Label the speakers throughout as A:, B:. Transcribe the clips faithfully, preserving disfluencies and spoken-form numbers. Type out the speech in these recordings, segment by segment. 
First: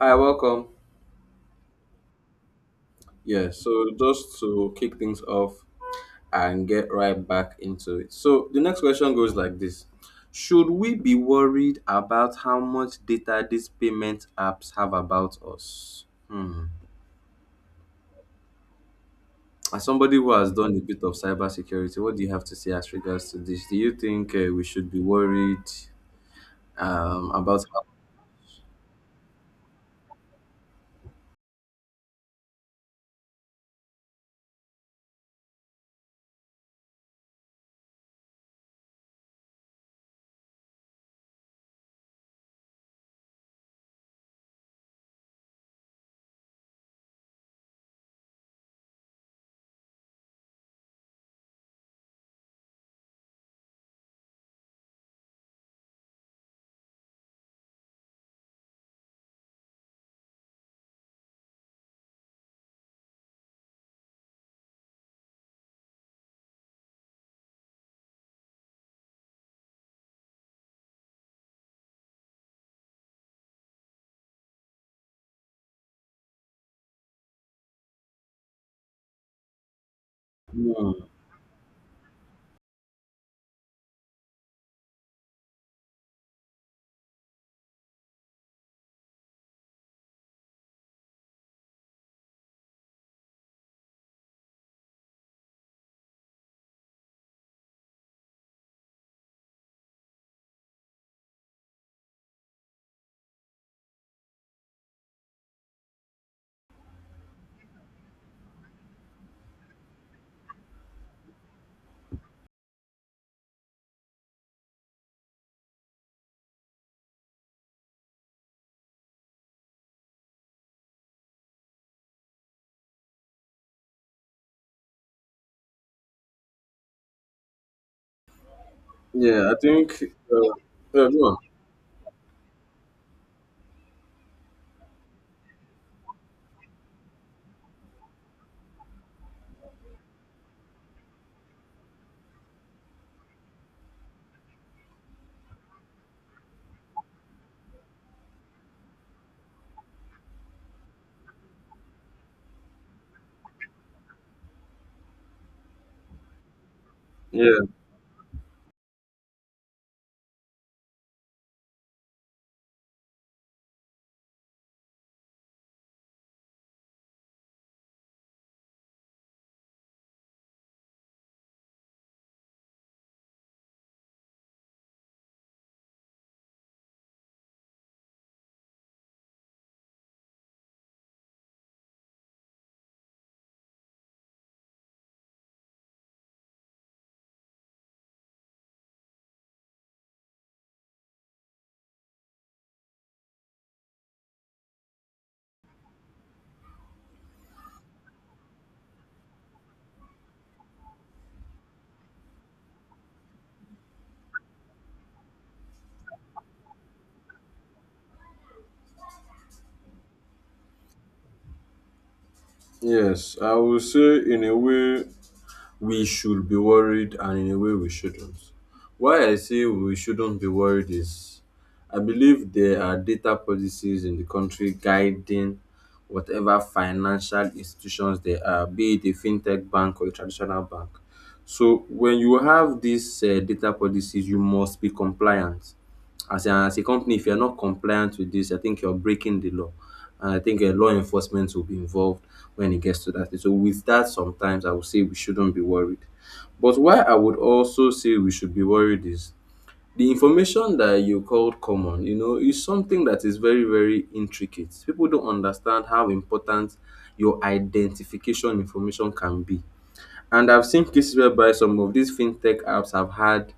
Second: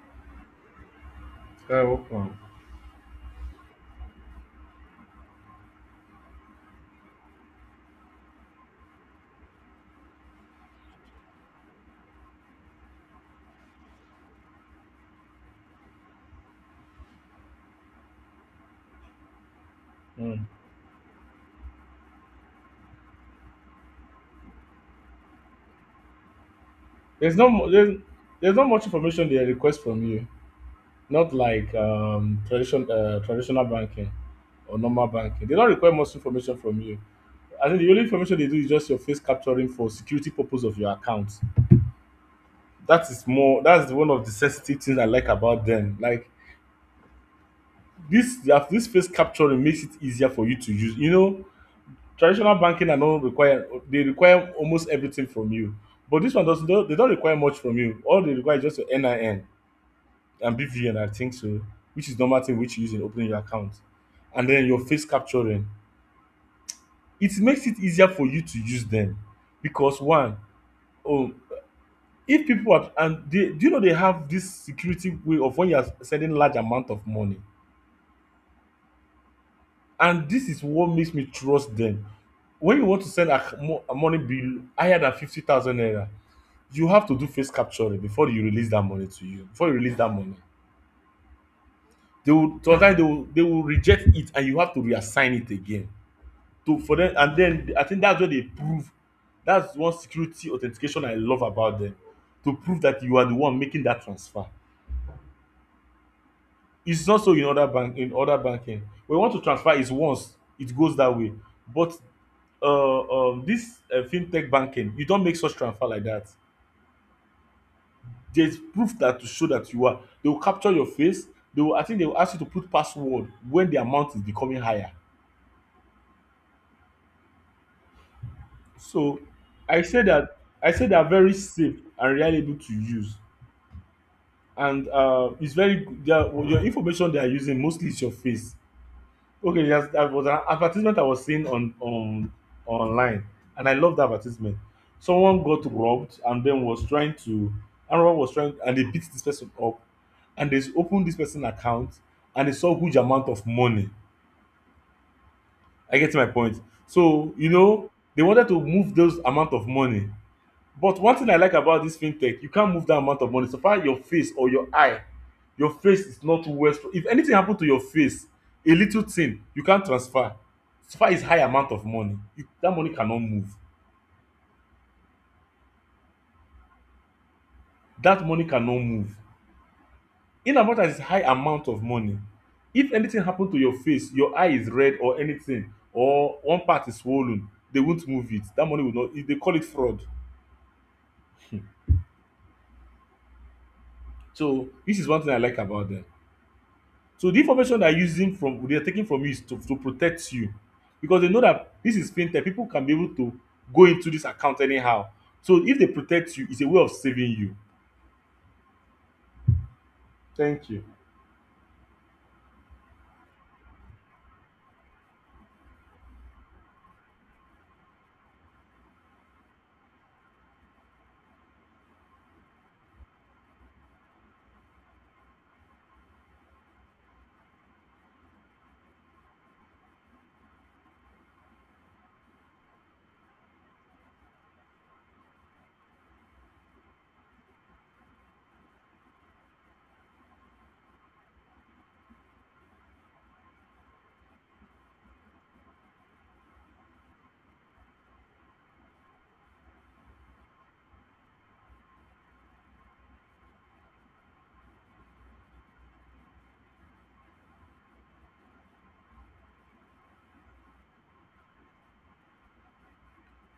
A: Hi, welcome.
B: Sky open.
A: Yeah, so just to kick things off and get right back into it. So the next question goes like this. Should we be worried about how much data these payment apps have about us? Hmm. As somebody who
B: Mm.
A: has done a bit of cybersecurity, what do you have to say as regards to this? Do you think uh, we should be worried um,
B: There's no
A: about
B: mu- there's, there's not much information they request from you. Not like um tradition uh, traditional banking or normal banking. They don't require much information from you. I think the only information they do is just your face capturing for security purpose of your account. That is more that's one of the sensitive things I like about them. Like this that this face capturing makes it easier for you to use. You know, traditional banking are not require they require almost everything from you. But this one doesn't, they don't require much from you. All they require is just your N I N and B V N, I think so, which is normal thing which you use in opening your account. And then your face capturing. It makes it easier for you to use them. Because one, oh, if people are and they do, you know, they have this security way of when you are sending large amount of money. And this is
A: Hmm.
B: what makes me trust them. When you want to send a, mo- a money bill higher than fifty thousand naira, you have to do face capturing before you release that money to you, before you release that money they will sometimes, they will, they will reject it and you have to reassign it again to for them. And then I think that's where they prove, that's one security authentication I love about them, to prove that you are the one making that transfer. It's not so in other bank, in other banking, when you want to transfer is once it goes that way. But uh, um, this uh, fintech banking, you don make such transfer like that. There's proof that to show that you are. They will capture your face. They will, I think they will ask you to put password when the amount is becoming higher. So
A: Yeah, I
B: I
A: think...
B: say that,
A: Uh,
B: I say they
A: yeah,
B: are
A: go
B: very
A: on.
B: safe and reliable to use, and uh, it's very good. They are, your information they are using mostly is your face. Okay, yes, that was an advertisement I was seeing on on online, and I loved the advertisement. Someone got robbed and then was trying to, and rob was trying, and they beat this person up, and they opened this person account, and they saw huge amount of money. I get my point. So you
A: Yeah.
B: know they wanted to move those amount of money. But one thing I like about this fintech, you can't move that amount of money so far your face or your eye, your face is not worth, if anything happen to your face, a little thing, you can't transfer. So far it's high amount of money, you that money cannot move. That money cannot move. In as much as it's high amount of money, if anything happen to your face, your eye is red or anything or one part is swollen, they won't move it. That money will not, they call it fraud. So this is one thing I like about them. So the information they're using from, they're taking from you is to, to protect you because they know that this is fintech. People can be able to go into this account anyhow. So if they protect you, it's a way of saving you. Thank you.
A: Yes, I will say in a way, we should be worried and in a way we shouldn't. Why I say we shouldn't be worried is I believe there are data policies in the country guiding whatever financial institutions there are, be it a fintech bank or a traditional bank. So when you have these uh, data policies, you must be compliant. As a, as a company, if you're not compliant with this, I think you're breaking the law and I think uh, law enforcement will be involved when it gets to that stage. So with that, sometimes I would say we shouldn't be worried. But why I would also say we should be worried is the information that you called common, you know, is something that is very, very intricate. People don't understand how important your identification information can be. And I've seen cases whereby some of these fintech apps have had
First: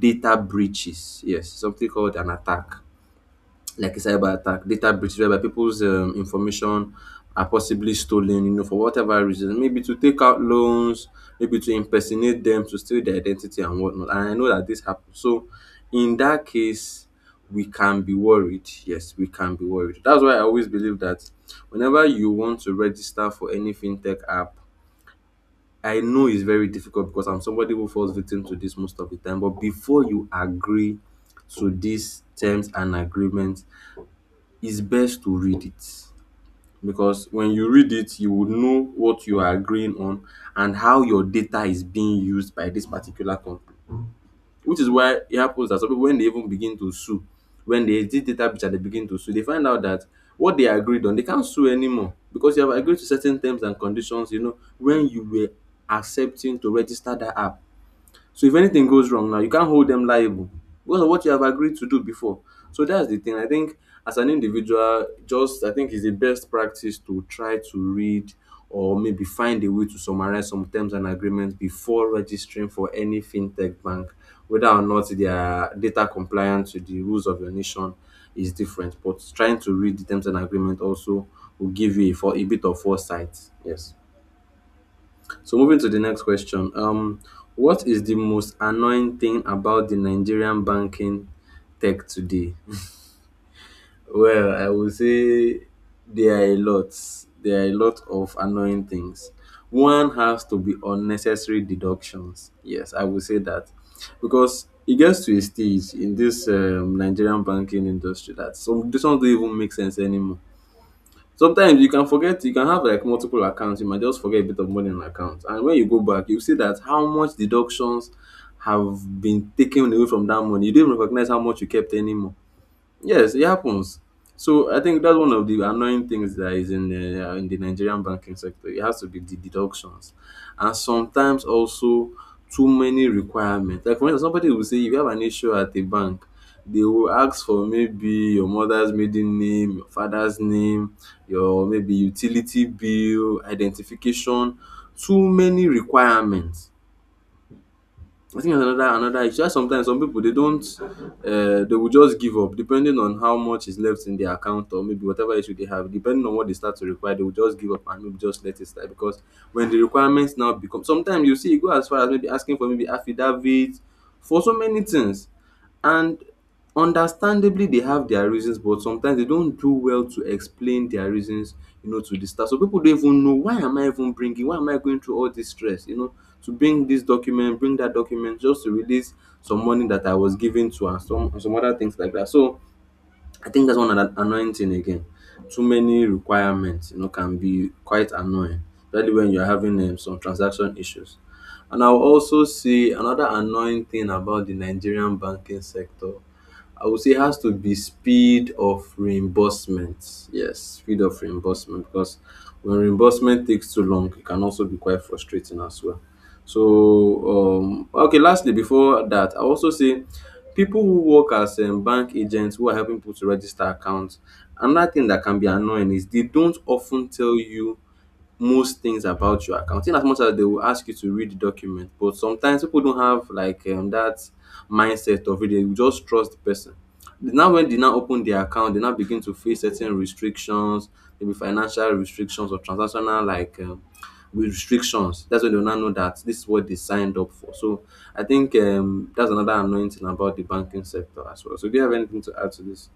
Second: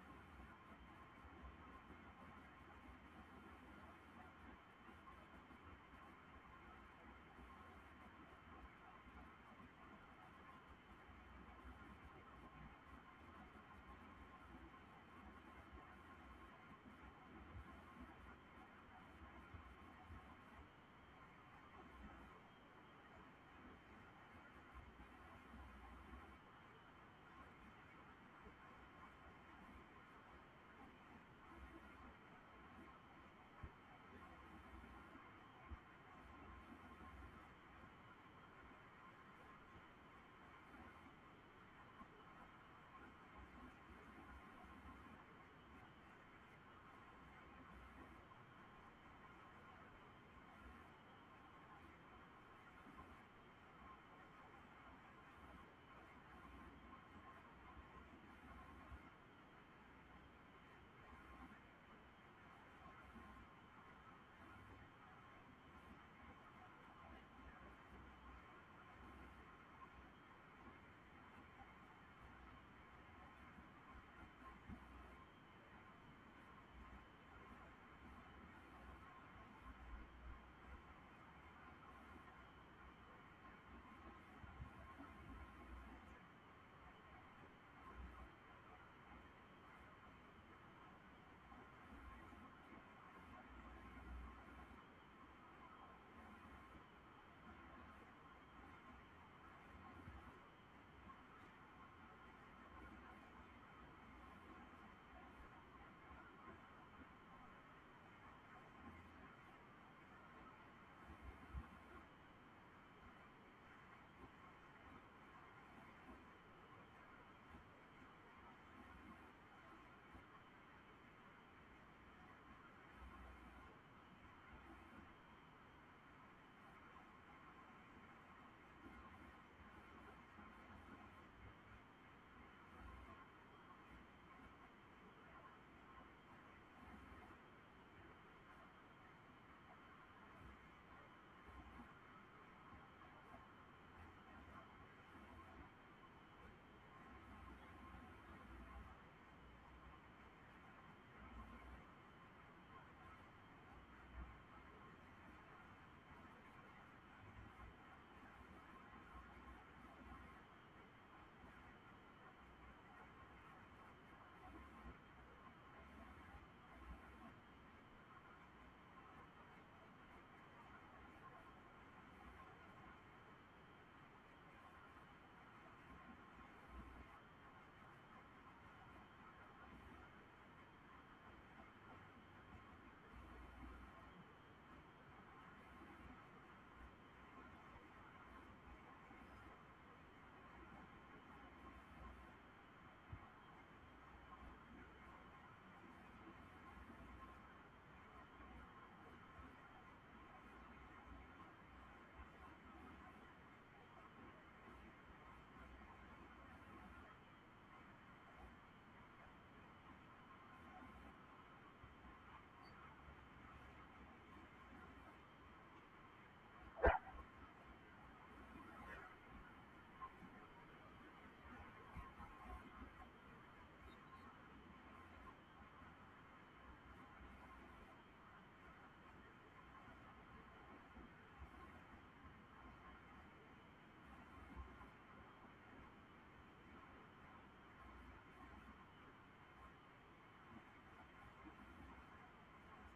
A: data breaches. Yes, something called an attack like a cyber attack, data breach whereby people's um, information are possibly stolen, you know, for whatever reason, maybe to take out loans, maybe to impersonate them, to steal their identity and whatnot. And I know that this happens. So in that case, we can be worried. Yes, we can be worried. That's why I always believe that whenever you want to register for any fintech app, I know it's very difficult because I'm somebody who falls victim to this most of the time. But before you agree to these terms and agreements, it's best to read it because when you read it you will know what you are agreeing on and how your data is being used by this particular company, which is why it happens that some people, when they even begin to sue, when they exit data breach and they begin to sue, they find out that what they agreed on they can't sue anymore because you have agreed to certain terms and conditions, you know, when you were accepting to register that app. So if anything goes wrong now, you can't hold them liable because of what you have agreed to do before. So that's the thing. I think as an individual, just I think it's the best practice to try to read or maybe find a way to summarize some terms and agreements before registering for any fintech bank, whether or not their data compliance with the rules of your nation is different. But trying to read the terms and agreement also will give you a, for, a bit of foresight. Yes. So moving to the next question. Um, what is the most annoying thing about the Nigerian banking tech today? Well, I would say there are a lot. There are a lot of annoying things. One has to be unnecessary deductions. Yes, I would say that. Because it gets to a stage in this um, Nigerian banking industry that some decisions don't even make sense anymore. Sometimes you can forget, you can have like multiple accounts, you might just forget a bit of money in an account, and when you go back you see that how much deductions have been taken away from that money, you don't even recognize how much you kept anymore. Yes, it happens. So I think that's one of the annoying things that is in the uh, in the Nigerian banking sector. It has to be the deductions, and sometimes also too many requirements. Like for instance, somebody will say if you have an issue at a bank, they will ask for maybe your mother's maiden name, your father's name, your maybe utility bill, identification. Too many requirements. I think that's another another issue. Why sometimes some people they don't um they will just give up depending on how much is left in their account or maybe whatever issue they have, depending on what they start to require, they will just give up and maybe just let it slide because when the requirements now become sometimes you see e go as far as maybe asking for maybe affidavit for so many things. And understandably, they have their reasons, but sometimes they don't do well to explain their reasons, you know, to the staff. So people don't even know, why am I even bringing, why am I going through all this stress, you know, to bring this document, bring that document, just to release some money that I was given to and some and some other things like that. So I think that's one an- annoying thing again. Too many requirements, you know, can be quite annoying, especially when you're having um, some transaction issues. And I'll also say another annoying thing about the Nigerian banking sector, I would say it has to be speed of reimbursement. Yes, speed of reimbursement, because when reimbursement takes too long, it can also be quite frustrating as well. So, um, okay, lastly, before that, I also say people who work as um, bank agents who are helping people to register accounts, another thing that can be annoying is they don't often tell you most things about your account. In as much as they will ask you to read the document, but sometimes people don't have like um, that mindset of it. They will just trust the person. Now, when they now open their account, they now begin to face certain restrictions, maybe financial restrictions or transactional like um, with restrictions. That's when they will now know that this is what they signed up for. So I think um, that's another annoying thing about the banking sector as well. So do you have anything to add to this?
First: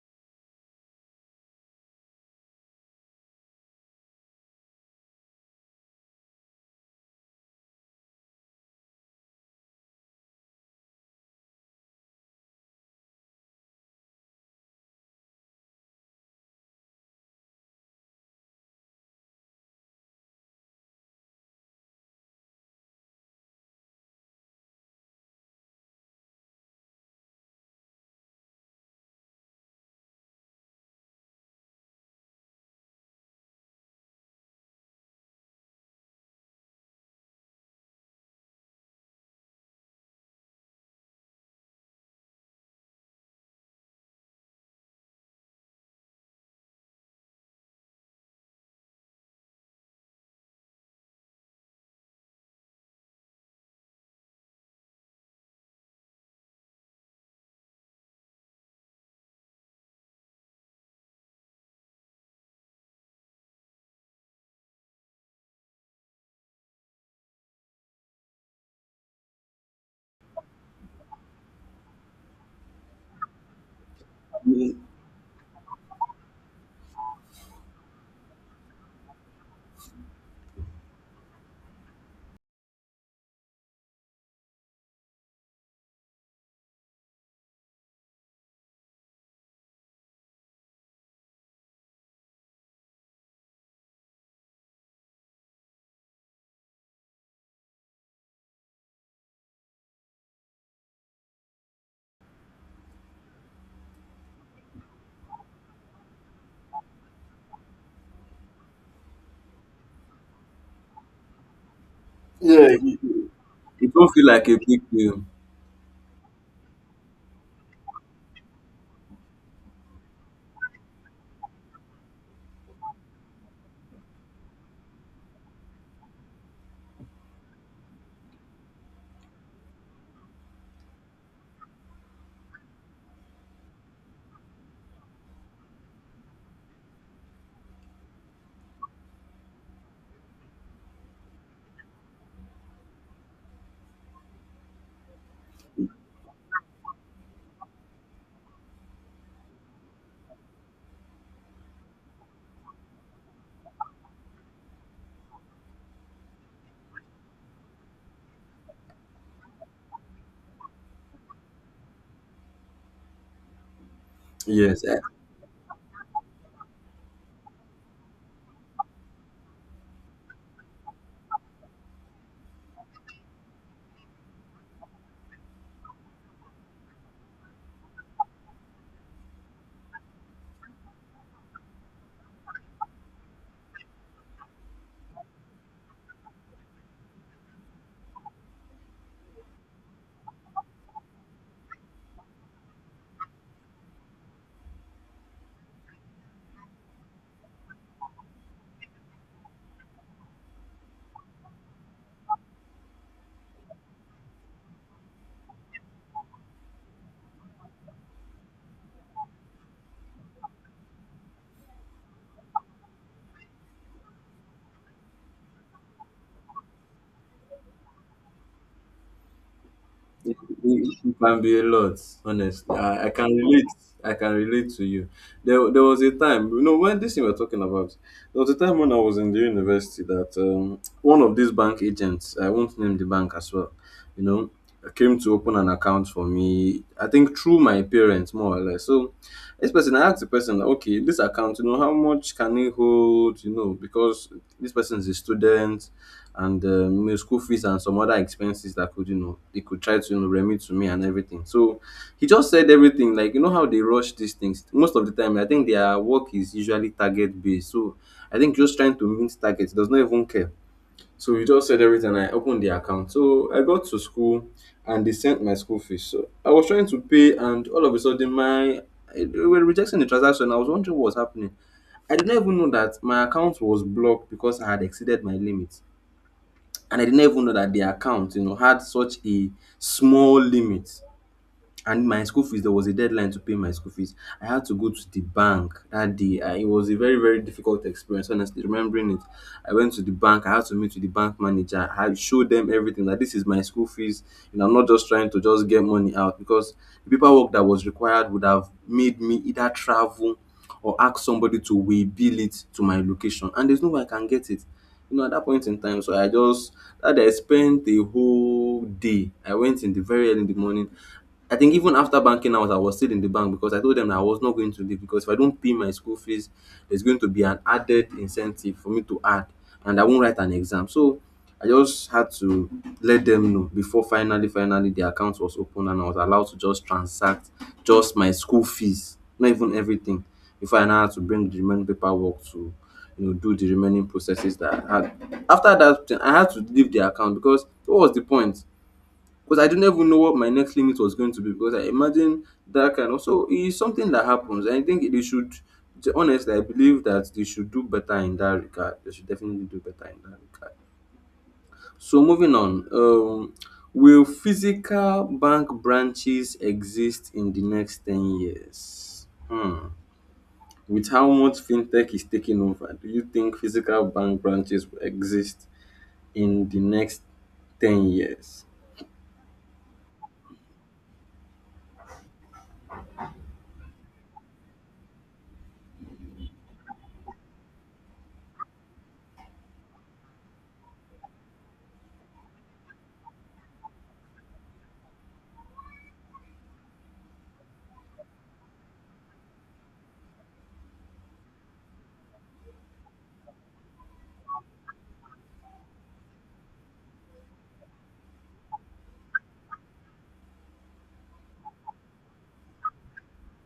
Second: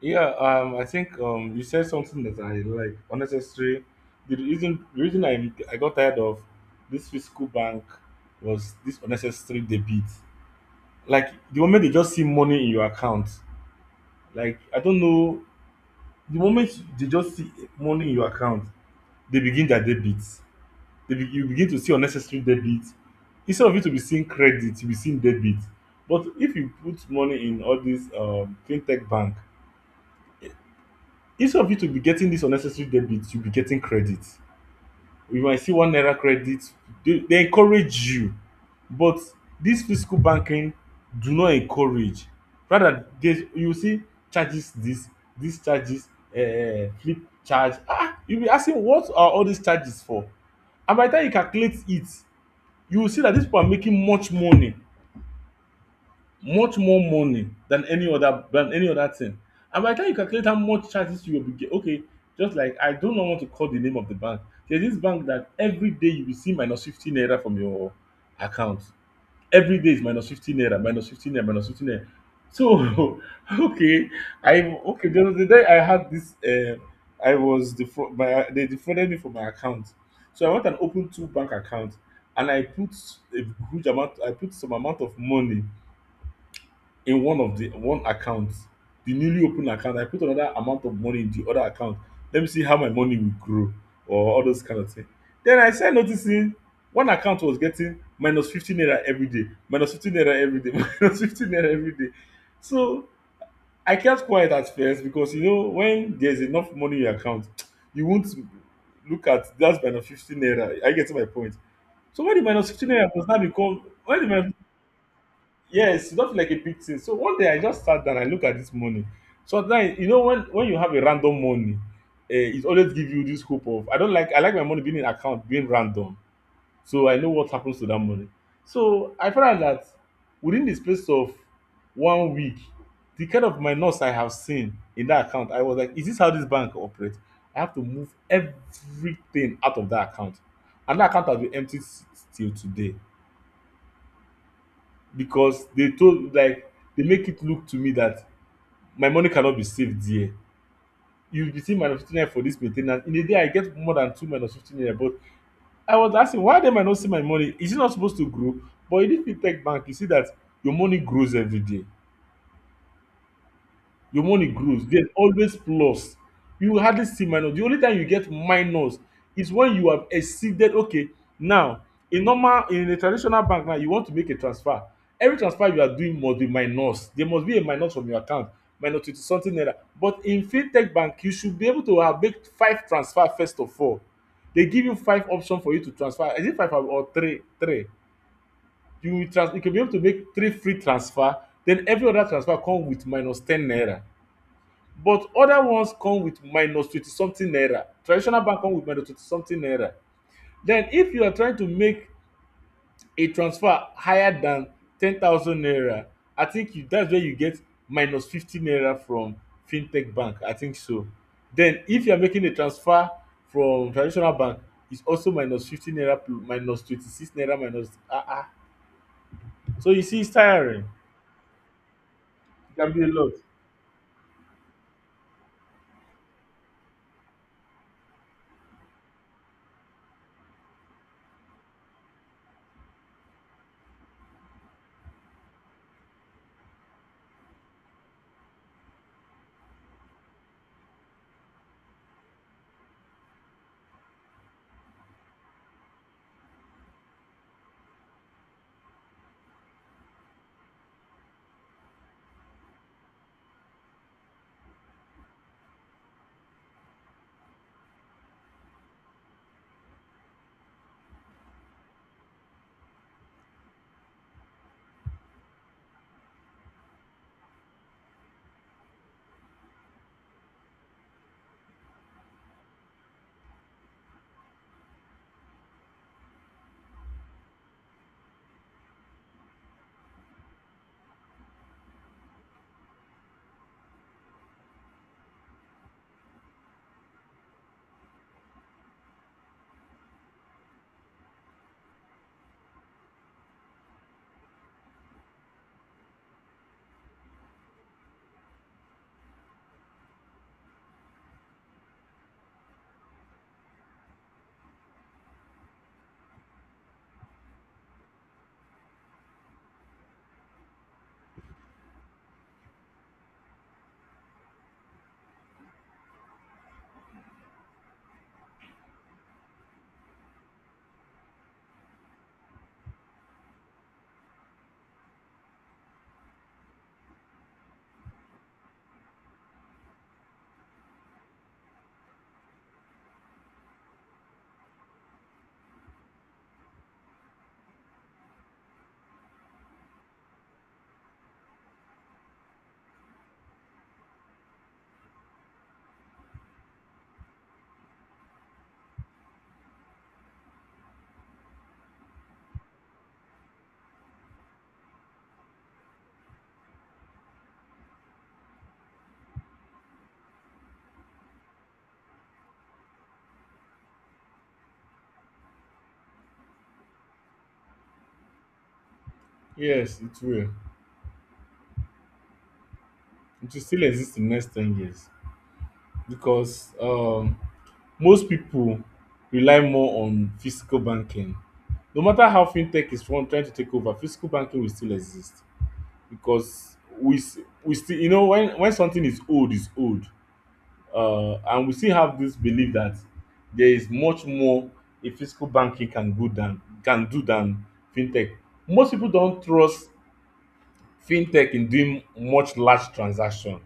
B: Yeah, um, I think um, you said something that I like, unnecessary. The reason the reason I I got tired of this physical bank was this unnecessary debit. Like the moment they just see money in your account, like I don't know, the moment they just see money in your account, they begin their debit. They be, you begin to see unnecessary debit instead of it to be seeing credit, you be seeing debit. But if you put money in all this um, fintech bank, instead of you to be getting this unnecessary debit, you be getting credit. You might see one naira credit. They, they encourage you. But this physical banking do not encourage. Rather they, you see charges, this this charges, uh, flip charge. Ah, you be asking, what are all these charges for? And by the time you calculate it, you will see that these people are making much money, much more money than any other, than any other thing. And by the time you calculate how much charges you will be get, okay, just like I do not know, want to call the name of the bank. There's this bank that every day you will see minus fifteen naira from your account. Every day is minus fifteen naira, minus fifteen naira, minus fifteen naira. So, okay, I okay. There was the day I had this. Uh, I was defra- my, they defrauded me for my account, so I went and opened two bank accounts, and I put a huge amount. I put some amount of money in one of the one account, the newly opened account. I put another amount of money in the other account. Let me see how my money will grow or all those kind of thing. Then I started noticing one account was getting minus fifteen naira every day, minus fifteen naira every day, minus fifteen naira every day. So I kept quiet at first because you know when there's enough money in your account, you won't look at that's minus fifteen naira, I get to my point. So when the minus
A: Yeah,
B: fifteen naira was now become,
A: it don't
B: when
A: feel
B: the
A: like
B: minus...
A: a big deal.
B: Yes, you don't feel like a big thing. So one day I just sat down and look at this money. Sometimes you know when when you have a random money, eh, it always give you this hope of, I don't like, I like my money being in account being random, so I know what happens to that money. So I found out that within the space of one week, the kind of minus I have seen in that account, I was like, is this how this bank operates? I have to move everything out of that account, and that account has been empty s- till today because they told, like, they make it look to me that my money cannot be saved there. You will be seeing minus fifty naira for this main ten ance. In a day, I get more than two minus fifty naira. But I was asking, why dem I no see my money? Is it not supposed to grow? But in this fintech bank, you see that your money grows every day. Your money
A: Yes,
B: grows, there's always plus. You will hardly see minus. The only time you get minus is when you have exceeded. Okay, now, in normal, in a traditional bank, now you want to make a transfer, every transfer you are doing must be minus, there must be a minus from your account, minus twenty something naira. But in fintech bank, you should be able to have make five transfer. First of all, they give you five option for you to transfer. Is it five or three? Three, you will trans you go be able to make three free transfer. Then every other transfer come with minus ten naira. But other ones come with minus twenty something naira. Traditional bank come with minus twenty something naira. Then if you are trying to make a transfer higher than ten thousand naira, I think you, that's where you get minus fifty naira from fintech bank, I think so. Then if you are making a transfer from traditional bank, it's also minus fifty naira plus minus twenty-six naira minus, ah, ah. So you see, it's
A: It,
B: tiring.
A: it, it can be a lot,
B: It
A: honestly.
B: can be
A: I,
B: a
A: I
B: lot.
A: can relate. I can relate to you. There, there was a time, you know, when this thing we're talking about, there was a time when I was in the university that um, one of these bank agents, I won't name the bank as well, you know, came to open an account for me. I think through my parents, more or less. So this person, I asked the person, okay, this account, you know, how much can it hold? You know, because this person is a student and um, you know, school fees and some other expenses that could, you know, they could try to, you know, remit to me and everything. So he just said everything like, you know, how they rush these things most of the time. I think their work is usually target based, so I think just trying to meet targets does not even care. So he just said everything. I opened the account. So I got to school and they sent my school fees. So I was trying to pay and all of a sudden my they were rejecting the transaction. I was wondering what was happening. I did not even know that my account was blocked because I had exceeded my limit, and I did not even know that their account, you know, had such a small limit. And my school fees, there was a deadline to pay my school fees. I had to go to the bank that day. I, it was a very, very difficult experience. Honestly, remembering it, I went to the bank. I had to meet with the bank manager. I showed them everything, that this is my school fees. You know, I'm not just trying to just get money out, because the paperwork that was required would have made me either travel or ask somebody to waybill it to my location and there's no way I can get it, you know, at that point in time. So I just that I spent the whole day. I went in the very early in the morning. I think even after banking hours, I was still in the bank because I told them that I was not going to leave because if I don't pay my school fees, there's going to be an added incentive for me to add, and I won't write an exam. So I just had to let them know before finally, finally, the account was open and I was allowed to just transact just my school fees, not even everything, before I now had to bring the remaining paperwork to, you know, do the remaining processes that I had. After that thing, I had to leave the account because what was the point? Because I didn't even know what my next limit was going to be. Because I imagine that kind of so it's something that happens. I think they should to be honest, I believe that they should do better in that regard. They should definitely do better in that regard. So moving on, um, will physical bank branches exist in the next ten years? Hmm. With how much fintech is taking over, do you think physical bank branches will exist in the next ten years?
B: Yes, it will. It will still exist in next ten years because um most people rely more on physical banking. No matter how fintech is from trying to take over, physical banking will still exist because we s- we still, you know, when when something is old is old. Uh, and we still have this belief that there is much more a physical banking can go than, can do than fintech. Most people don't trust fintech in doing much large transaction.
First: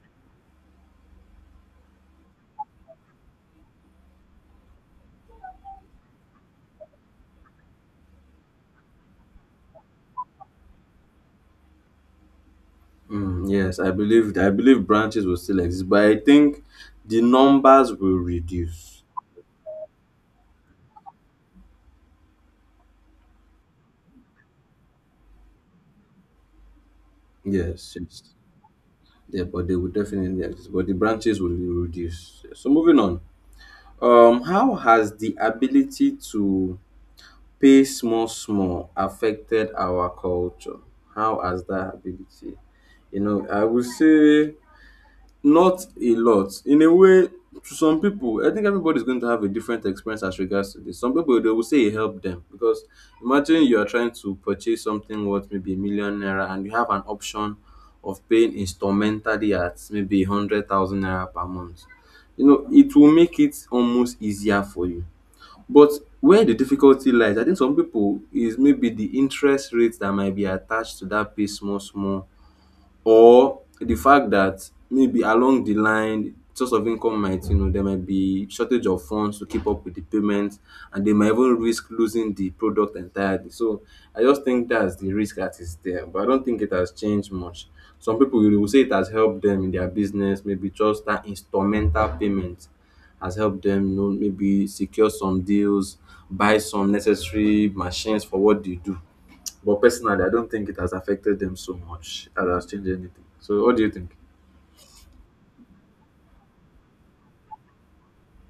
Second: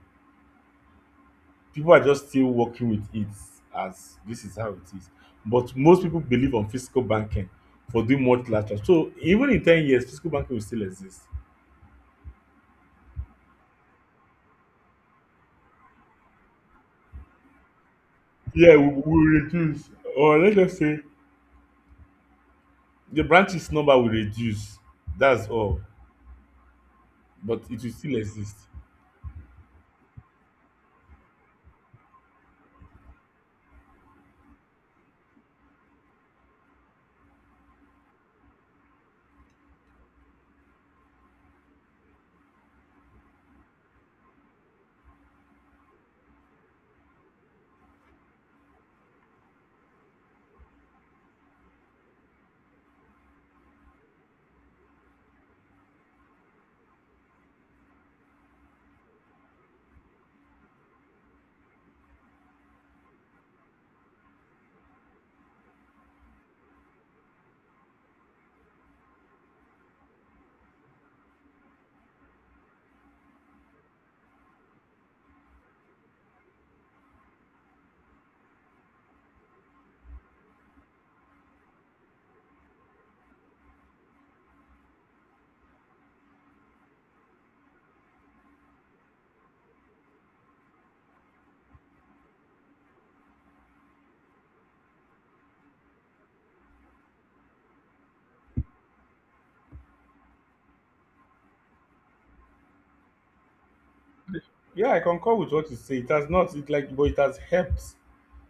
B: People are just still working with it as this is how it is. But most people believe on physical banking for doing multilateral trans. So even in ten years, physical banking will still exist.
A: Mm, yes, I believe I believe branches will still exist, but I think the numbers will
B: Yeah, we
A: reduce.
B: will reduce. Or let's just say the branches number will reduce. That's all. But it will
A: Yes,
B: still
A: yes.
B: exist.
A: Yeah, but they will definitely exist, but the branches will reduce. So moving on. Um, how has the ability to pay small small affected our culture? How has that ability? You know, I would say not a lot. In a way, to some people, I think everybody's going to have a different experience as regards to this. Some people they will say it helped them because imagine you are trying to purchase something worth maybe a million naira and you have an option of paying instrumentally at maybe hundred thousand naira per month. You know, it will make it almost easier for you. But where the difficulty lies, I think some people is maybe the interest rates that might be attached to that pay small small, or the fact that maybe along the line source of income might, you know, there might be shortage of funds to keep up with the payments, and they might even risk losing the product entirely. So I just think that's the risk that is there, but I don't think it has changed much. Some people will will say it has helped them in their business, maybe just that instrumental payment has helped them, you know, maybe secure some deals, buy some necessary machines for what they do. But personally, I don't think it has affected them so much that has changed anything. So, what do you think?
B: Yeah, I concur with what you say. It has not, it like, but it has helped.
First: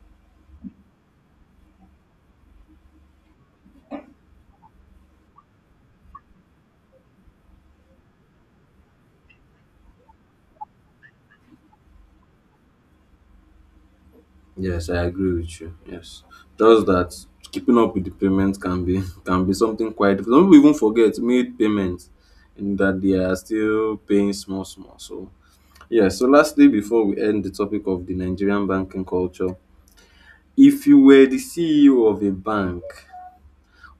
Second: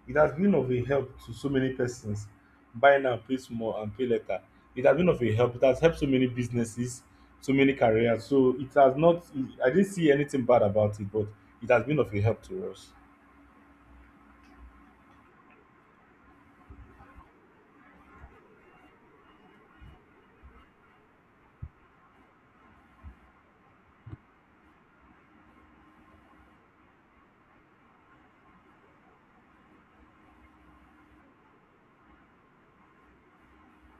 B: It has been of a help to so many persons. Buy now, pay small, and pay later. It has been of a help. It has helped so many businesses, so many careers. So it has not, I didn't see anything bad about it, but it has been of a help to us.
A: Yes, I agree with you. Yes, just that keeping up with the payments can be can be something quite. Some people even forget made payments, and that they are still paying small small. So yeah. So lastly, before we end the topic of the Nigerian banking culture, if you were the C E O of a bank,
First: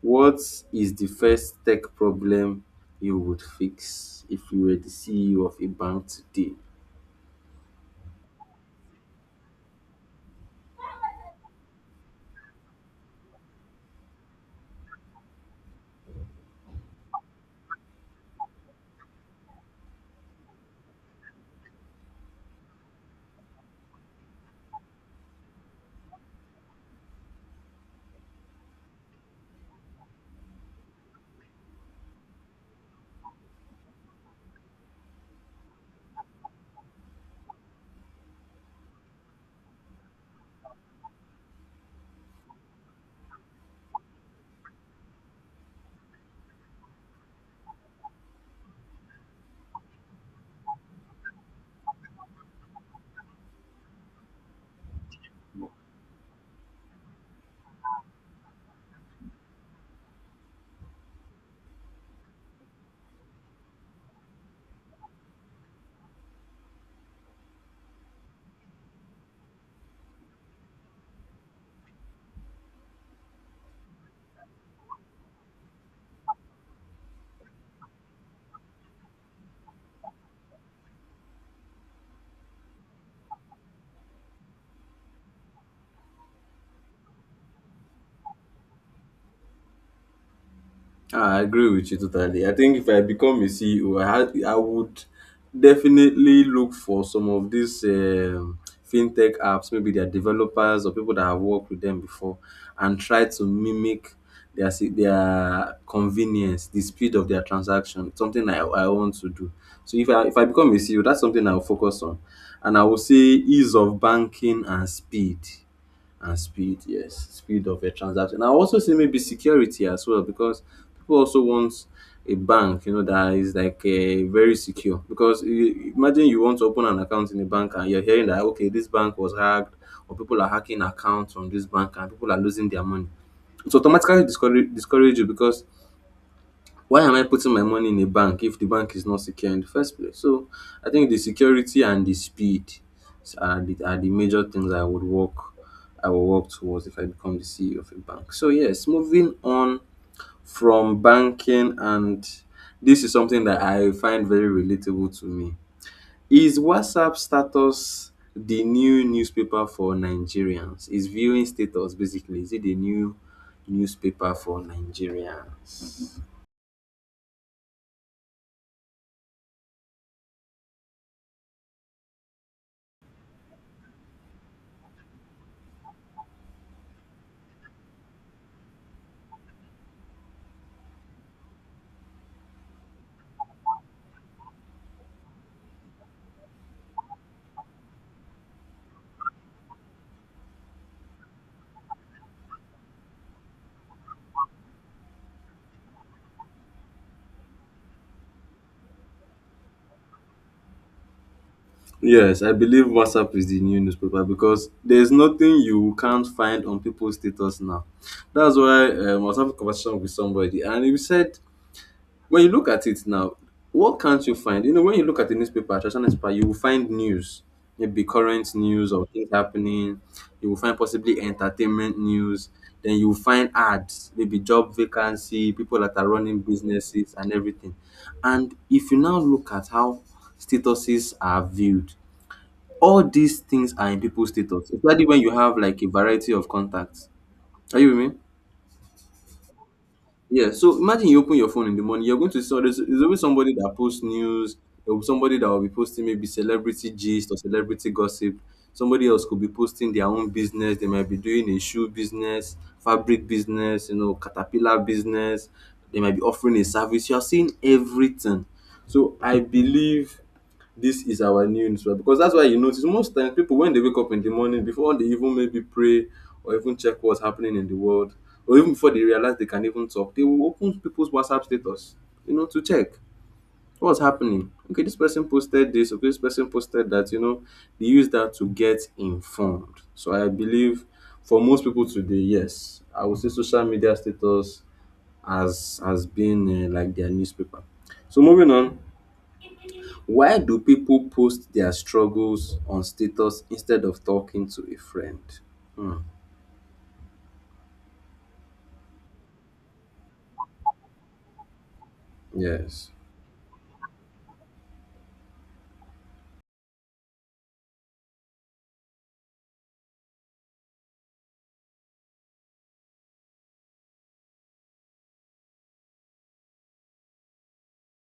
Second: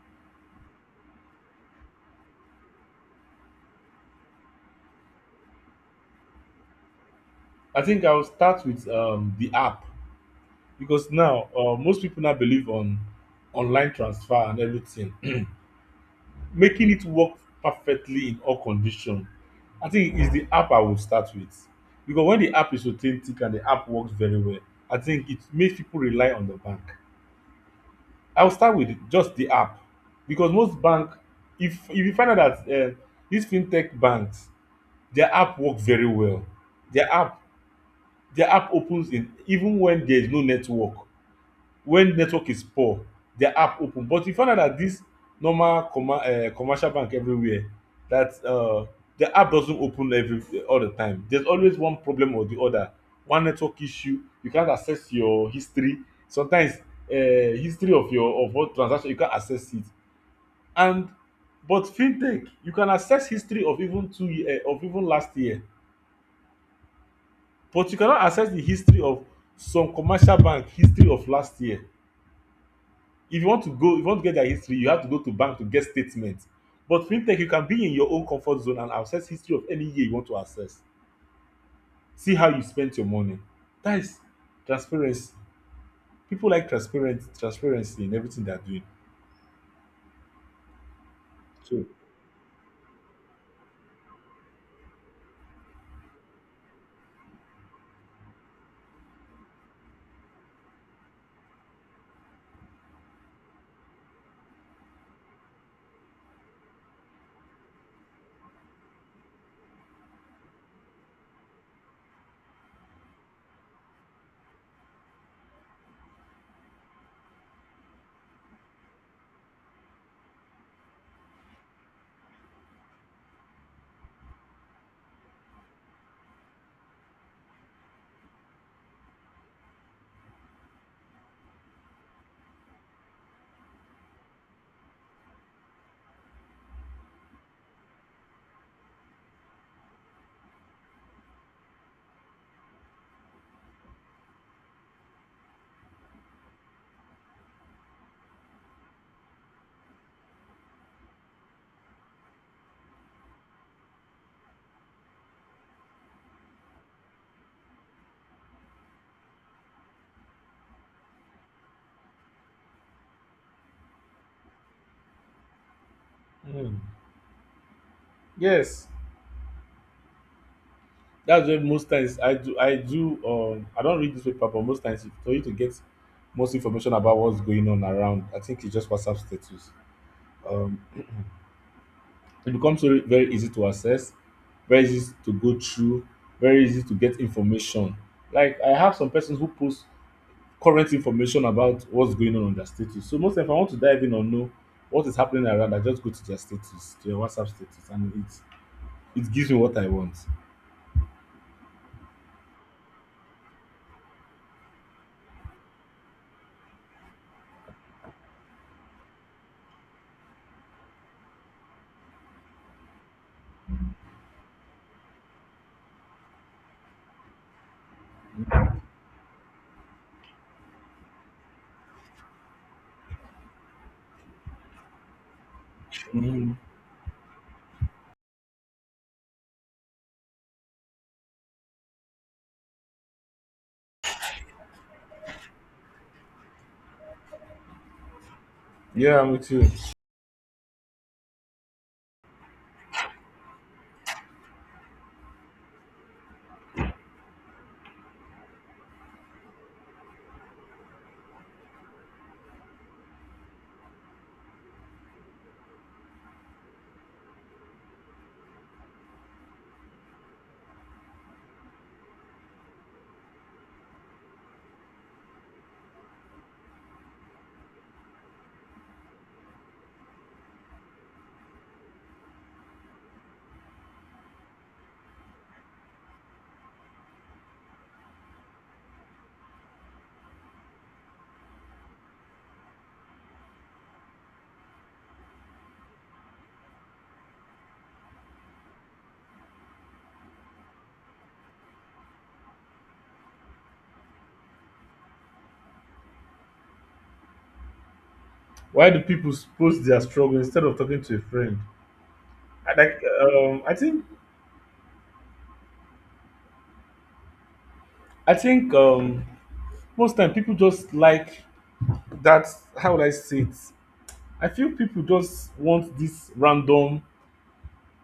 A: what is the first tech problem you would fix if you were the C E O of a bank today?
B: I think I'll start with um, the app because now uh, most people now believe on online transfer and everything. Making it work perfectly in all condition, I think, is the app I will start with. Because when the app is authentic and the app works very well, I think it makes people rely on the bank. I will start with just the app because most bank, if if you find out that um this fintech banks, their app work very well, their app their app opens in even when there is no network. When network is poor, their app open. But we found out that this normal commer uh, commercial bank everywhere, that uh, the app doesn't open every all the time, there's always one problem or the other. One network issue, you can't access your history. Sometimes uh, history of your of what transaction, you can't access it. And but fintech, you can access history of even two year, of even last year. But you cannot access the history of some commercial bank history of last year. If you want to go, if you want to get their history, you have to go to bank to get statements. But fintech, you can be in your own comfort zone and access history of any year you want to access, see how you spent your money. That is transparency. People like transparent transparency in everything they're doing.
A: Ah, I agree
B: So
A: with you totally. I think if I become a C E O, I had, I would definitely look for some of these um, fintech apps, maybe their developers or people that have worked with them before, and try to mimic their se- their convenience, the speed of their transaction. It's something I, I want to do. So if I if I become a C E O, that's something I will focus on, and I will say ease of banking and speed and speed Yes, speed of a transaction. I also see maybe security as well, because people also want a bank, you know, that is like uh, very secure. Because you, imagine you want to open an account in a bank and you're hearing that, okay, this bank was hacked or people are hacking accounts on this bank and people are losing their money, it automatically discourage, discourage you. Because why am I putting my money in a bank if the bank is not secure in the first place? So I think the security and the speed are the, are the major things I would work I will work towards if I become the C E O of a bank. So yes, moving on from banking, and this is something that I find very relatable to me. Is WhatsApp status the new newspaper for Nigerians? Is viewing status basically, is it the new newspaper for Nigerians?
B: mm, yes, that's why most times i do i do um I don't read this paper. But most times for you to get most information about what's going on around, I think it's just WhatsApp status. um It becomes very, very easy to access, very easy to go through, very easy to get information. Like I have some persons who post current information about what's going on on their status. So most, if I want to dive in or know what is happening around, I just go to their status, to their WhatsApp status, and it it gives me what I want.
A: Yes, I believe WhatsApp is the new newspaper because there's nothing you can't find on people's status now. That's why, um, I was having a conversation with somebody, and he said, when you look at it now, what can't you find? You know, when you look at the newspaper, traditional newspaper, you will find news, maybe current news or things happening. You will find possibly entertainment news. Then you will find ads, maybe job vacancy, people that are running
B: Hmm.
A: businesses and everything. And if you now look at how statuses are viewed, all these things are in people's status, especially when you have like a variety of contacts. Are you with me?
B: Yeah, I'm with you.
A: Yeah. So imagine you open your phone in the morning, you're going to see all this. There's always somebody that posts news. There will be somebody that will be posting maybe celebrity gist or celebrity gossip. Somebody else could be posting their own business. They might be doing a shoe business, fabric business, you know, caterpillar business. They might be offering a service. You're seeing everything. So I believe this is our new newspaper, because that's why you notice most times people, when they wake up in the morning, before they even maybe pray or even check what's happening in the world, or even before they realize they can even talk, they will open people's WhatsApp status, you know, to check what's happening. Okay, this person posted this, okay, this person posted that, you know, they use that to get informed. So I believe for most people today, yes, I would say social media status as has been uh, like their newspaper. So moving on, why do people post their struggles on status instead of talking to a friend? Hmm,
B: Why do people post their struggle instead of talking to a friend? I
A: yes.
B: like um I think I think um most time people just like that. How would I say it? I feel people just want this random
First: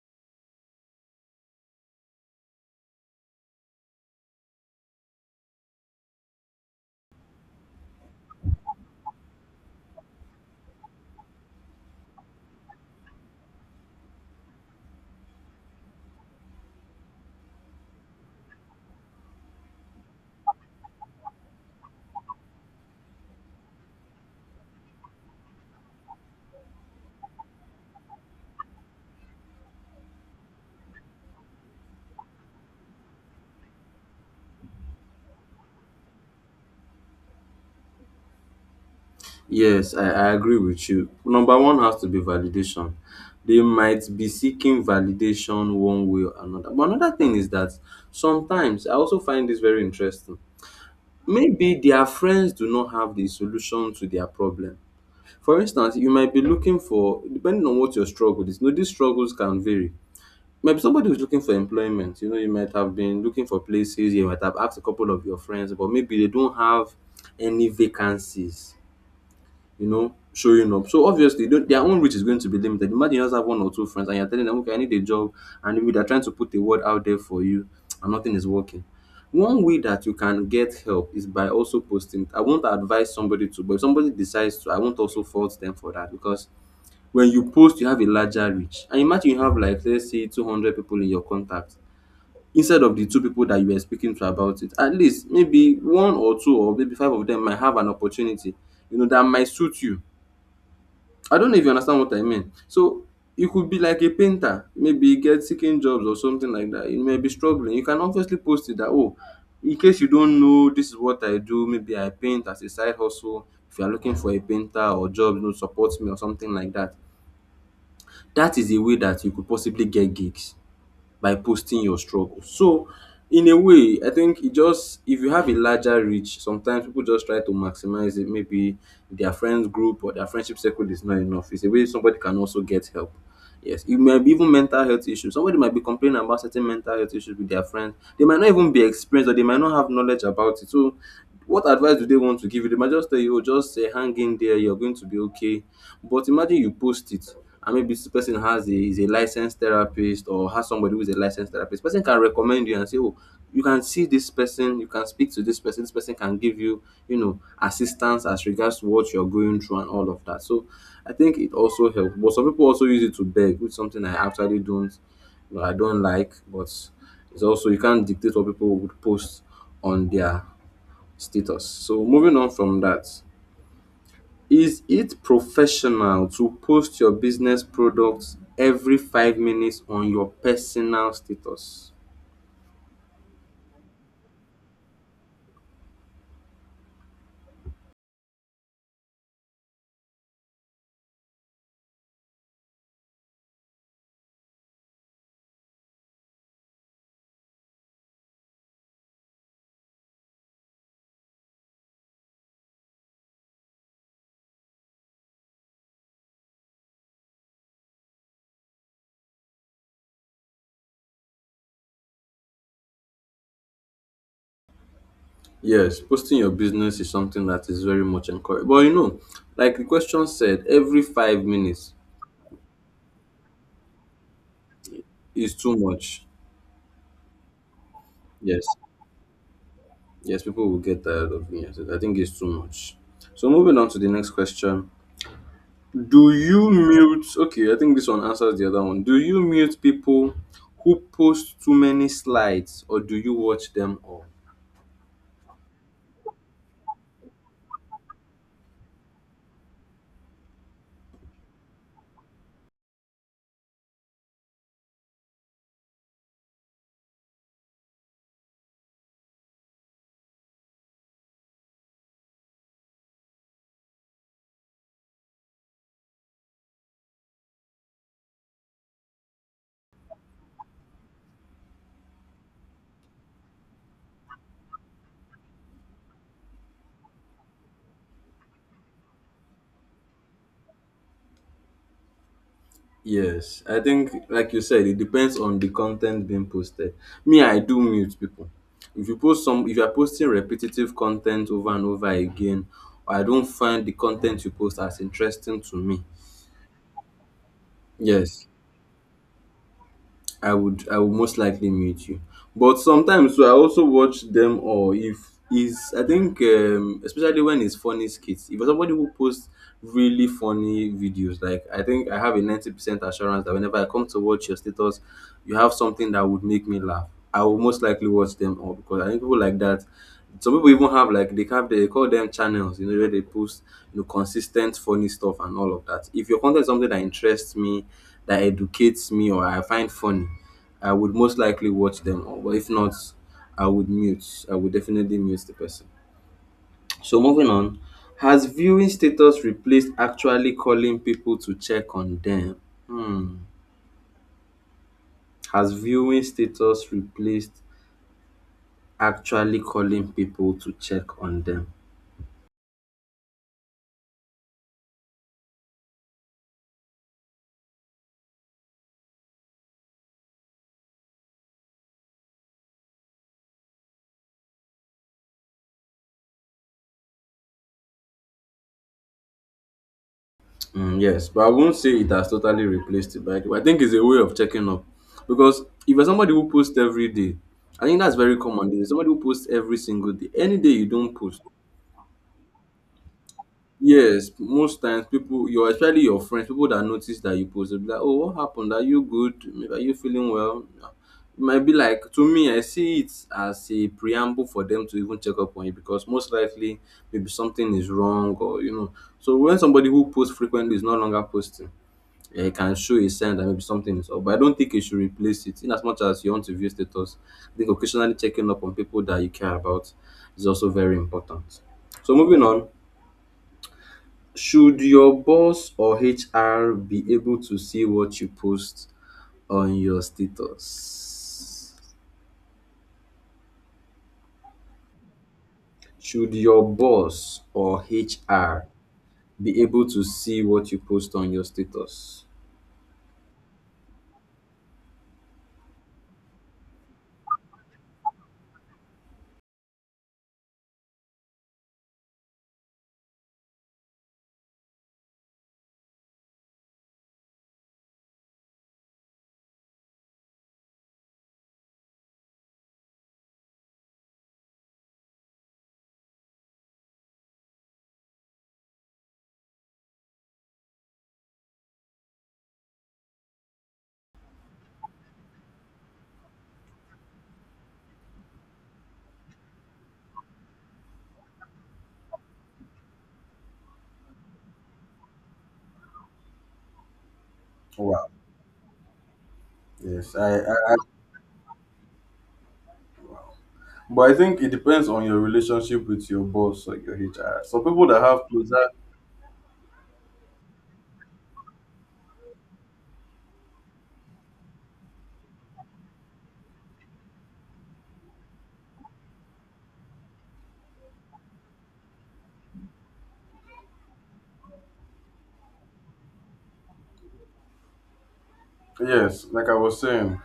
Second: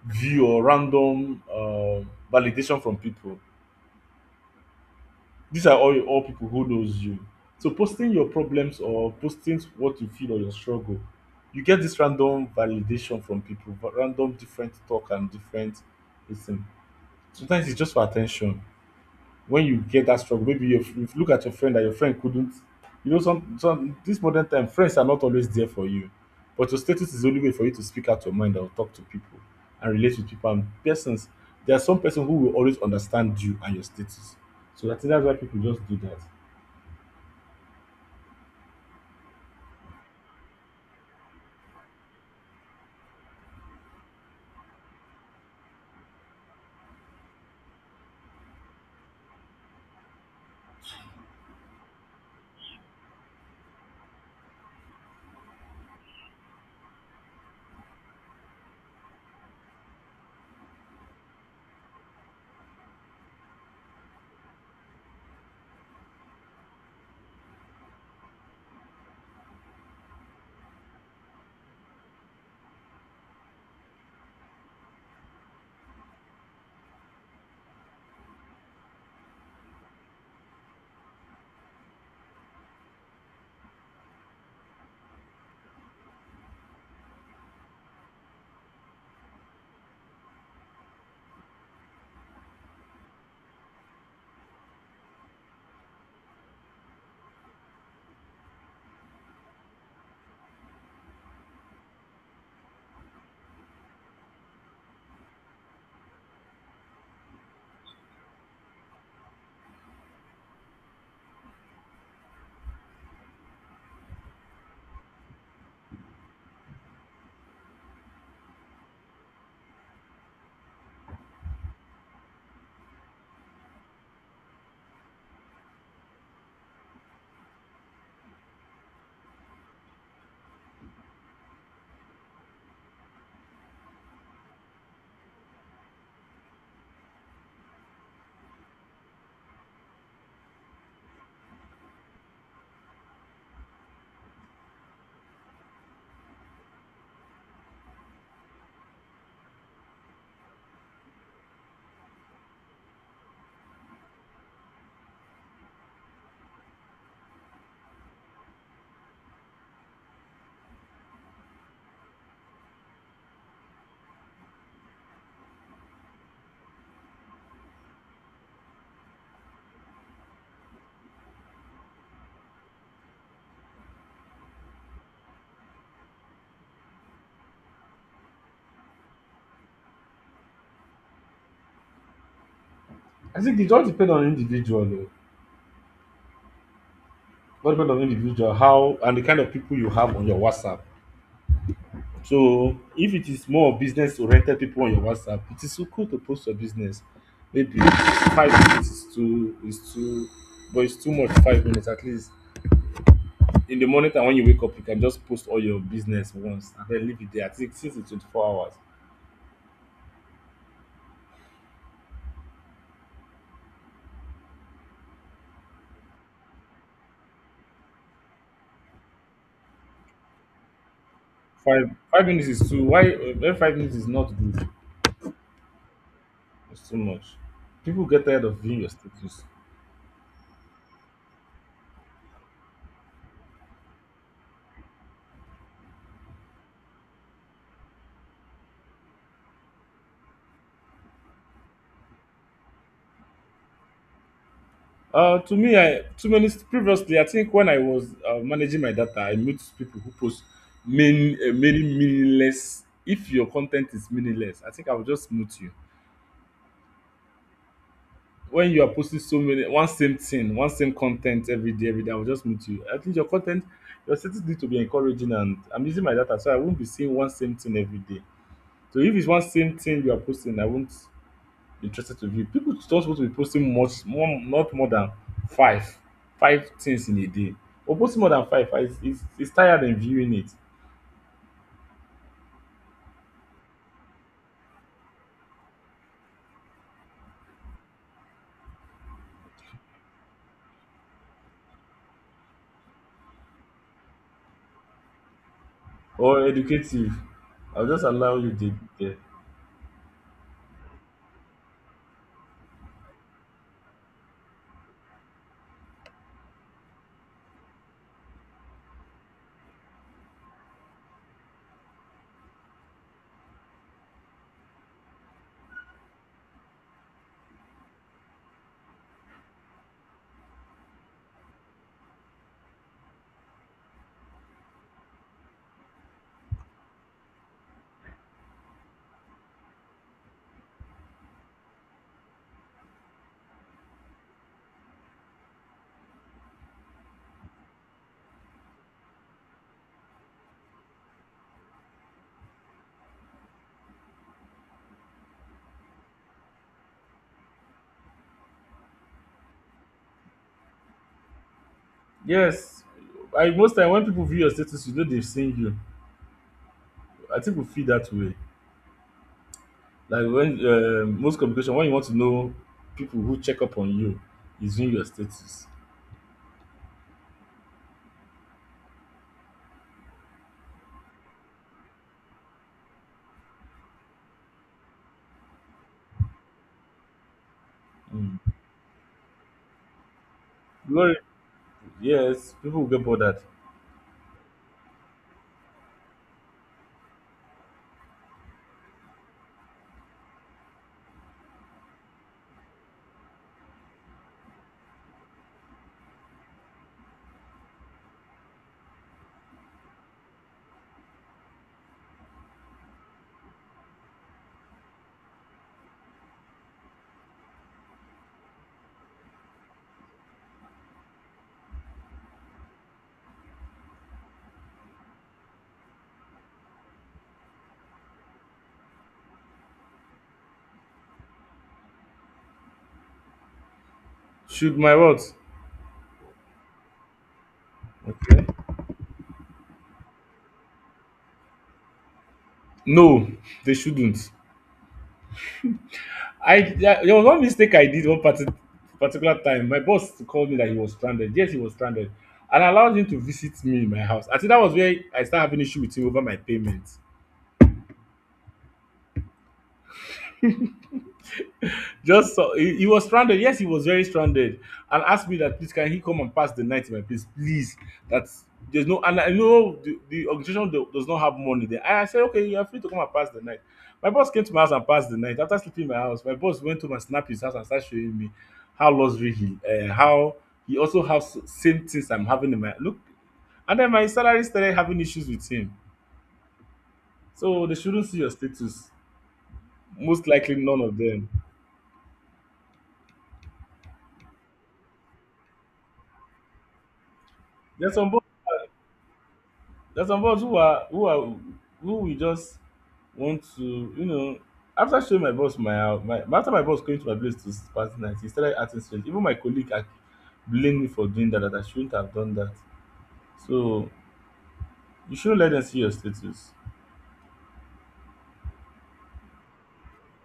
B: view or random um, validation from people. These are all all people who knows you. So posting your problems or posting what you feel or your struggle, you get this random validation from people, but random different talk and different listen. Sometimes it's just for attention. When you get that struggle, maybe you, you look at your friend that your friend couldn't, you know, some some this modern time friends are not always there for you. But your status is the only way for you to speak out your mind and talk to people and relate with people and persons. There are some person who will always understand you and your status. So I think that's why people just do that.
A: Yes, I, I agree with you. Number one has to be validation. They might be seeking validation one way or another. But another thing is that sometimes I also find this very interesting. Maybe their friends do not have the solution to their problem. For instance, you might be looking for, depending on what your struggle is, you these struggles can vary. Maybe somebody who's looking for employment, you know, you might have been looking for places, you might have asked a couple of your friends, but maybe they don't have any vacancies, you know, showing up. So obviously, don't, their own reach is going to be limited. Imagine you just have one or two friends and you're telling them, okay, I need a job, and maybe they're trying to put a word out there for you, and nothing is working. One way that you can get help is by also posting. I won't advise somebody to, but if somebody decides to, I won't also fault them for that. Because when you post, you have a larger reach, and imagine you have, like, let's say two hundred people in your contact, instead of the two people that you were speaking to about it. At least maybe one or two or maybe five of them might have an opportunity, you know, that might suit you. I don't know if you understand what I mean. So you could be like a painter, maybe get seeking jobs or something like that. You may be struggling, you can obviously post it, that, oh, in case you don't know, this is what I do. Maybe I paint as a side hustle. If you are looking for a painter or job, you know, support me or something like that. That is a way that you could possibly get gigs by posting your struggle. So in a way, I think e just if you have a larger reach, sometimes people just try to maximize it. Maybe their friends group or their friendship circle is not enough. It's a way somebody can also get help. Yes, it might be even mental health issues. Somebody might be complaining about certain mental health issues with their friends. They might not even be experienced, or they might not have knowledge about it. So, what advice do they want to give you? They might just tell you, oh, just uh, hang in there, you're going to be okay. But imagine you post it, and maybe this person has a, is a licensed therapist, or has somebody who is a licensed therapist. Person can recommend you and say, oh, you can see this person, you can speak to this person, this person can give you, you know, assistance as regards to what you're going through and all of that. So I think it also helps. But some people also use it to beg, which is something I actually don't, you know, I don't like. But it's also, you can't dictate what people would post on their status. So moving on from that, is it professional to post your business products every five minutes on your personal status?
B: I think it all depend on individual o all depend on individual, how and the kind of people you have on your WhatsApp. So if it is more of business oriented people on your WhatsApp, it is so cool to post your business. Maybe five minutes is too is too but it's too much, five minutes at least. In the morning time when you wake up, you can just post all your business once and then leave it there. I think since it's twenty-four hours.
A: Yes, posting your business is something that is very much encouraged. But you know, like the question said, every five
B: Five
A: minutes
B: five minutes is too. Why? Uh, five minutes is not good.
A: is too much.
B: It's too much. People get tired of
A: Yes,
B: viewing your status.
A: yes, people will get tired of me. Yes, I think it's too much. So moving on to the next question. Do you mute? Okay, I think this one answers the other one. Do you mute people who post too many slides or do you watch them all?
B: Uh, to me, I too many previously. I think when I was uh, managing my data, I meet people who post main uh, many meaningless. If your content is meaningless, I think I will just mute you. When you are posting so many one same thing, one same content every day, every day, I will just mute you. At least your content, your settings need to be encouraging, and I'm using my data, so I won't be seeing one same thing every day. So if it's one same thing you are posting, I won't interested to view. People don't supposed to be posting much more, not more than five five things in a day. Or posting more than five, ah, it's is tired than viewing it.
A: Yes, I think, like you said, it depends on the content being posted. Me, I do mute people. If you post some, if you are posting repetitive content over and over again, I don't find the content you post as interesting to me.
B: Or educative. I will just allow
A: Yes,
B: you dey there.
A: I would I would most likely mute you. But sometimes so I also watch them. Or if is I think um, especially when it's funny skits. If somebody who posts really funny videos, like I think I have a ninety percent assurance that whenever I come to watch your status, you have something that would make me laugh. I will most likely watch them all because I think people like that, some people even have, like, they have, they call them channels, you know, where they post, you know, consistent funny stuff and all of that. If your content is something that interests me, that educates me, or I find funny, I would most likely watch them. Or but if not, I would mute. I would definitely mute the person. So moving on, has viewing status replaced actually calling people to check on them? Hmm. Has viewing status replaced actually calling people to check on them?
B: Yes, I most time when people view your status, you know, they've seen you. I think we feel that way. Like when um most communication, when you want to know people who check up on you, is in your status.
A: Mm, yes, but I won't say it has totally replaced it. But I think it's a way of checking up, because if you're somebody who posts every day, I think that's very
B: um
A: common. There's somebody who posts every single day. Any day you don't
B: Glory,
A: post,
B: yes, people go get bothered.
A: yes, most times people, your especially your friends, people that notice that you post, they'll be like, "Oh, what happened? Are you good? Maybe are you feeling well?" Ah, it might be like, to me, I see it as a preamble for them to even check up on you, because most likely maybe something is wrong or you know. So when somebody who posts frequently is no longer posting, um can show a sign that maybe something is up, but I don't think you should replace it. In as much as you want to view status, I think occasionally checking up on people that you care about is also very important. So moving on, should your boss or H R be able to see what you post on your status?
B: Should my what?
A: Should your boss or
B: Okay.
A: H R be able to see what you post on your status?
B: No, they shouldn't. I Yeah, there was one mistake I did one parti- particular time. My boss called me that he was stranded. Yes, he was stranded, and allowed him to visit me in my house. I think that was where I started having issue with him over my payment. Just so he, he was stranded. Yes, he was very stranded, and asked me that please can he come and pass the night in my place, please. That's there's no. And I know the, the organization do- does not have money there. And I said okay, you are free to come and pass the night. My boss came to my house and passed the night. After sleeping in my house, my boss went to my snap his house and started showing me how luxury he, uh, how he also has same things I'm having in my look. And then my salary started having issues with him. So they shouldn't
A: Wow.
B: see your status.
A: Yes,
B: Most
A: I,
B: likely
A: I
B: none of them.
A: But I think it depends on your relationship with your boss or your H R. Some people
B: There's
A: that
B: some
A: have closer,
B: There's some of us who are who are who we just want to, you know. After showing my boss my house, my after my boss came to my place to party night, he started acting strange. Even my colleague ac- blamed me for doing that, that I shouldn't have done that. So you shouldn't let them see your status.
A: yes, like I was saying,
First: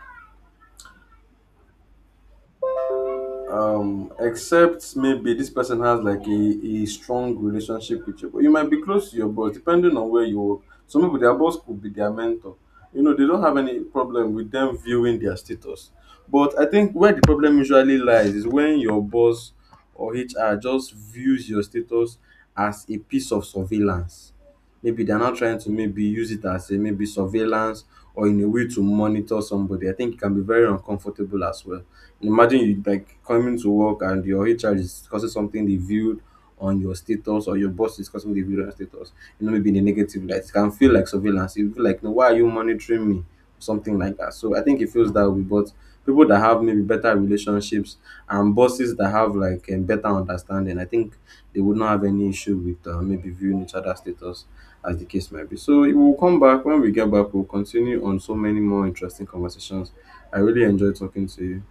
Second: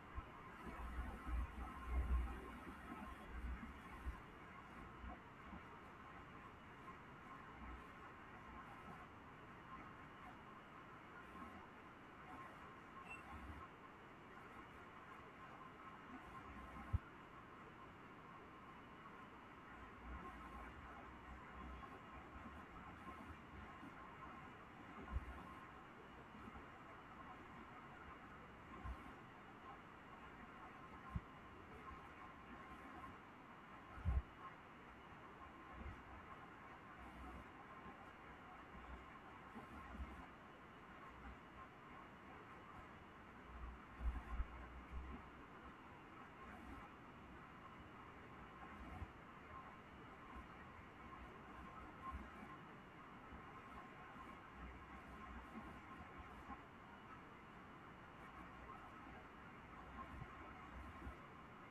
A: um, except maybe this person has like a, a strong relationship with you. But you might be close to your boss depending on where you work. Some people, their boss could be their mentor. You know, they don't have any problem with them viewing their status. But I think where the problem usually lies is when your boss or H R just views your status as a piece of surveillance. Maybe they're not trying to maybe use it as a maybe surveillance or in a way to monitor somebody. I think it can be very uncomfortable as well. Imagine you like coming to work and your H R is discussing something they viewed on your status, or your boss is discussing the video on your status, you know, maybe in a negative light. It can feel like surveillance. You feel like, no, why are you monitoring me? Something like that. So I think it feels that way. But people that have maybe better relationships and bosses that have like a better understanding, I think they would not have any issue with uh, maybe viewing each other's status as the case might be. So we will come back. When we get back, we'll continue on so many more interesting conversations. I really enjoy talking to you.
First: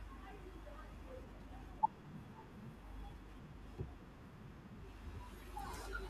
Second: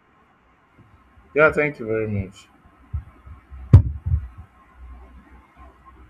B: Yeah, thank you very much.